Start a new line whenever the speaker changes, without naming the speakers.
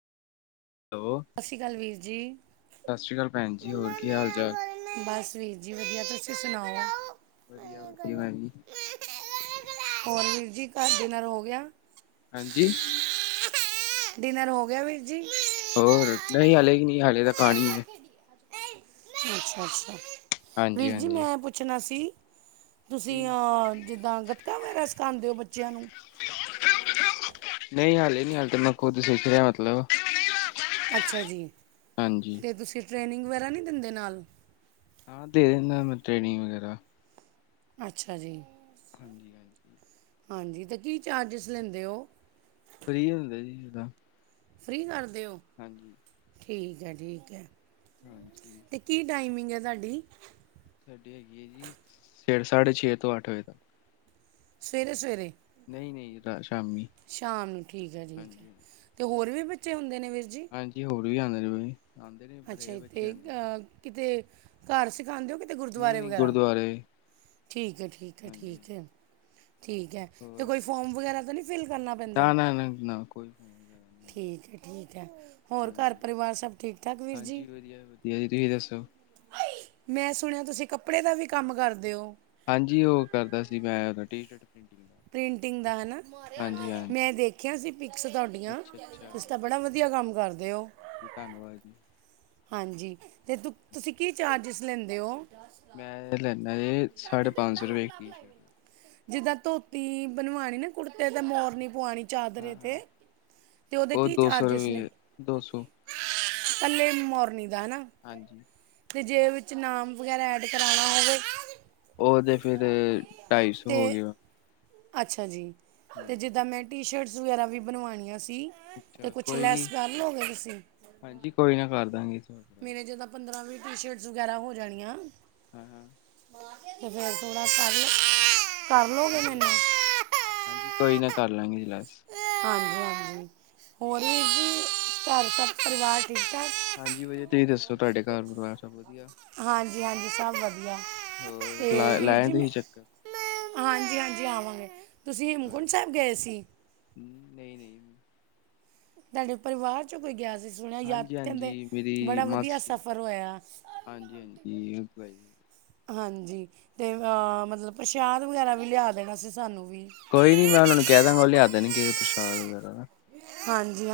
Hello
ਸਤਿ ਸ੍ਰੀ ਅਕਾਲ ਵੀਰ ਜੀ।
ਸਤਿ ਸ਼੍ਰੀ ਅਕਾਲ ਭੈਣ ਜੀ ਹੋਰ ਕੀ ਹਾਲ ਚਾਲ
ਬਸ ਵੀਰ ਜੀ ਵਧੀਆ ਤੁਸੀਂ ਸੁਣਾਓ।
ਵਧੀਆ
ਮੇਰੇ
ਵਧੀਆ
ਗਲ
ਭੈਨ ਜੀ।
ਹੋਰ ਵੀਰ ਜੀ ਘਰ ਡਿਨਰ ਹੋ ਗਿਆ।
ਹਾਂਜੀ।
ਡਿਨਰ ਹੋ ਗਿਆ ਵੀਰ ਜੀ?
ਹੋਰ ਨਈ ਹਲੇੇ ਹੀ ਨਈ ਹਲੇ ਤਾਂ ਖਾਣੀ ਆ।
ਅੱਛਾ ਅੱਛਾ,
ਹਾਂਜੀ
ਵੀਰ ਜੀ ਮੈਂ
ਹਾਂਜੀ
ਐ ਪੁੱਛਣਾ ਸੀ?
ਕੀ
ਤੁਸੀਂ ਅ ਜਿੱਦਾਂ ਗੱਤਕਾ ਵਗੈਰਾ ਸਿਖਾਉਂਦੇ ਹੋ ਬੱਚੇਆਂ ਨੂੰ?
ਨਈ ਹਲੇ ਨੀ ਹਲੇ ਤੇ ਮੈਂ ਖੁਦ ਸਿੱਖ ਰਿਹਾ ਮਤਲਬ।
ਅੱਛਾ ਜੀ
ਹਾਂਜੀ
ਤੇ ਤੁਸੀਂ ਟ੍ਰੇਨਿੰਗ ਵਗੈਰਾ ਨੀ ਦਿੰਦੇ ਨਾਲ?
ਹਾਂ ਦੇ ਦਿੰਨਾ ਮੈਂ ਟ੍ਰੇਨਿੰਗ ਵਗੈਰਾ
ਅੱਛਾ ਜੀ।
ਹਾਂਜੀ। ਹਾਂਜੀ
ਹਾਂਜੀ ਤੇ ਕੀ ਚਾਰਜਿਸ ਲੈਂਦੇ ਹੋ?
ਫਰੀ ਹੁੰਦਾ ਜੀ ਏ ਤਾਂ।
ਫ੍ਰਰੀ ਕਰਦੇ ਓ
ਹਾਂਜੀ
ਠੀਕ ਹੈ ਜੀ ਠੀਕ ਹੈ
ਹਾਂਜੀ
ਤੇ ਕੀ ਟਾਈਮਿੰਗ ਹੈ ਤੁਹਾਡੀ
ਸਾਡੀ ਹੈਗੀ ਹੈ ਜੀ ਛੇ ਸਾਢੇ ਛੇ ਤੋਂ ਅੱਠ ਵਜੇ ਤੱਕ
ਸਵੇਰੇ- ਸਵੇਰੇ
ਨਹੀਂ- ਨਹੀਂ ਰਾਤ ਸ਼ਾਮੀ
ਸ਼ਾਮ ਠੀਕ ਹੈ ਠੀਕ ਹੈ
ਹਾਂਜੀ
ਤੇ ਹੋਰ ਵੀ ਬੱਚੇ ਹੁੰਦੇ ਨੇ ਵੀਰ ਜੀ
ਹਾਂਜੀ ਹੋਰ ਵੀ ਆਉਂਦੇ ਰ
ਅੱਛਾ ਜੀ ਤੇ ਕਿਤੇ ਘਰ ਸਿਖਾਉਂਦੇ ਹੋ ਕਿਤੇ
ਨਹੀਂ
ਗੁਰਦੁਆਰੇ
ਨਹੀਂ
ਵਗੈਰਾ
ਗੁਰਦੁਆਰੇ
ਠੀਕ ਹੈ ਠੀਕ ਹੈ
ਹਾਂਜੀ
ਠੀਕ ਹੈ ਠੀਕ ਹੈ ਤੇ
ਹੋਰ
ਕੋਈ ਫੋਰਮ ਵਗੈਰਾ ਤਾਂ ਨਹੀਂ ਫਿਲ ਕਰਨਾ ਪੈਂਦਾ
ਨਾ ਨਾ ਨਾ ਨਾ ਕੋਈ ਫੋਨ ਵਗੈਰਾ ਨਹੀਂ
ਠੀਕ ਹੈ, ਠੀਕ ਹੈ ਹੋਰ ਘਰ
ਹਾਂਜੀ
ਪਰਿਵਾਰ ਸਭ ਠੀਕ ਠਾਕ ਵੀਰ
ਹਾਂਜੀ
ਜੀ
ਵਧੀਆ ਵਧੀਆ ਜੀ ਤੁਸੀਂ ਦੱਸੋ
ਮੈਂ ਸੁਣਿਆ ਤੁਸੀਂ ਕੱਪੜੇ ਦਾ ਵੀ ਕੰਮ ਕਰਦੇ ਓ
ਹਾਂਜੀ ਉਹ ਕਰਦਾ ਸੀ ਮੈਂ ਟੀ ਸਟ
ਪ੍ਰਿੰਟਿੰਗ ਦਾ ਹਨਾ
ਹਾਂਜੀ ਹਾਂਜੀ
ਮੈਂ ਦੇਖਿਆ ਸੀ ਪਿਕਸ ਤੁਹਾਡੀਆਂ
ਅੱਛਾ
ਤੁਸੀ
ਅੱਛਾ
ਤਾਂ ਬੜਾ ਵਧੀਆ ਕੰਮ ਕਰਦੇ ਓ
ਧੰਨਵਾਦ ਜੀ
ਹਾਂਜੀ ਤੇ ਤੁ ਤੁਸੀਂ ਕੀ ਚਾਰਜਿਸ ਲੈਂਦੇ ਹੋ
ਮੈਂ ਲੈਂਦਾ ਜੀ ਸਾਢੇ ਪੰਜ ਸੌ ਰੁਪਏ ਇਕ ਟੀ ਸ਼ਰਟ
ਜਿੱਦਾਂ ਧੋਤੀ ਬਣਵਾਣੀ ਨਾ ਕੁੜਤੇ ਤੇ ਮੋਰਨੀ ਪਵਾਉਣੀ ਚਾਦਰੇ
ਹਾਂ
'ਤੇ
ਹਾਂ
ਤੇ ਉਹਦੇ
ਉਹ
ਕੀ
ਦੋ ਸੌ
ਚਾਰਜਿਸ ਨੇ
ਰੁਪਏ ਦੋ ਸੌ
ਕਲੇ ਮੋਰਨੀ ਦਾ ਹੈਨਾ
ਹਾਂਜੀ
ਤੇ ਜੇ ਵਿੱਚ ਨਾਮ ਵਗੈਰਾ ਐਡ ਕਰਾਉਣਾ ਹੋਵੇ
ਉਹਦੇ ਫਿਰ ਢਾਈ ਸੌ
ਤੇ
ਹੋ ਗਏ ਵਾ
ਅੱਛਾ ਜੀ
ਹਾਂ
ਤੇ ਜਿੱਦਾਂ ਮੈਂ ਟੀ ਸ਼ਰਟਸ ਵਗੈਰਾ ਵੀ ਬਣਵਾਉਣੀਆਂ ਸੀ ਤੇ
ਅੱਛਾ
ਕੁਛ
ਕੋਈ
ਲੈਸ
ਨਹੀਂ
ਕਰ ਲਓ ਗਏ ਤੁਸੀਂ
ਹਾਂਜੀ ਕੋਈ ਨਾ ਕਰ ਦਾਂਗੇ ਨਾਲ।
ਮੇਰੇ ਜਿੱਦਾਂ ਪੰਦਰਾਂ ਵੀਹ ਟੀ ਸ਼ਰਟਸ ਵਗੈਰਾ ਹੋ ਜਾਣੀਆਂ
ਹਾਂ ਹਮ
ਤੇ ਫੇਰ ਥੋੜਾ ਕਰਲੋ
ਹਾਂਜੀ- ਹਾਂਜੀ, ਹਾਂਜੀ ਕੋਈ ਨਾ ਕਰ ਲਾਂਗੇ ਲੈਸ।
ਹਾਂਜੀ- ਹਾਂਜੀ। ਹੋਰ ਵੀਰ ਜੀ, ਘਰ ਸਭ ਪਰਿਵਾਰ ਠੀਕ ਠਾਕ।
ਹਾਂਜੀ ਵਧੀਆ। ਤੁਸੀਂ ਦੱਸੋ ਤੁਹਾਡੇ ਘਰ ਪਰਿਵਾਰ। ਸਭ ਵਧੀਆ
ਹਾਂਜੀ-ਹਾਂਜੀ। ਸਭ ਵਧੀਆ,
ਹੋਰ ਲਾ
ਤੇ ਵੀਰ
ਲਾਇਆ
ਜੀ ਮੈਂ
ਤੁਸੀਂ ਚੱਕਰ
ਹਾਂਜੀ- ਹਾਂਜੀ ਆਵਾਂਗੇ, ਤੁਸੀਂ ਹੇਮਕੁੰਟ ਸਾਹਿਬ ਗਏ ਸੀ।
ਨਹੀ-ਨਹੀ।
ਤਾਡੇ ਪਰਿਵਾਰ 'ਚੋਂ ਕੋਈ ਗਿਆ ਸੀ। ਸੁਣਿਆ ਯਾਦ
ਹਾਂਜੀ ਹਾਂਜੀ
ਕਹਿੰਦੇ,
ਮੇਰੀ
ਬੜਾ ਵਧੀਆ
ਮਾਸੀ
ਸਫ਼ਰ ਹੋਇਆ।
ਹਾਂਜੀ- ਹਾਂਜੀ। ਜਿਵ ਪੈ
ਹਾਂਜੀ। ਤੇ ਮਤ ਮਤਲਬ ਪ੍ਰਸ਼ਾਦ ਵਗੈਰਾ ਵੀ ਲਿਆ ਦੇਣਾ ਸੀ। ਸਾਨੂੰ ਵੀ
ਕੋਈ ਨੀ ਮੈਂ ਉਹਨਾ ਨੂੰ ਕਹਿ ਦਾਂਗਾ। ਉਹ ਲਿਆ ਦੇਣਗੇ ਨੇ ਪ੍ਰਸ਼ਾਦ ਵਗੈਰਾ।
ਹਾਂਜੀ ਹਾ।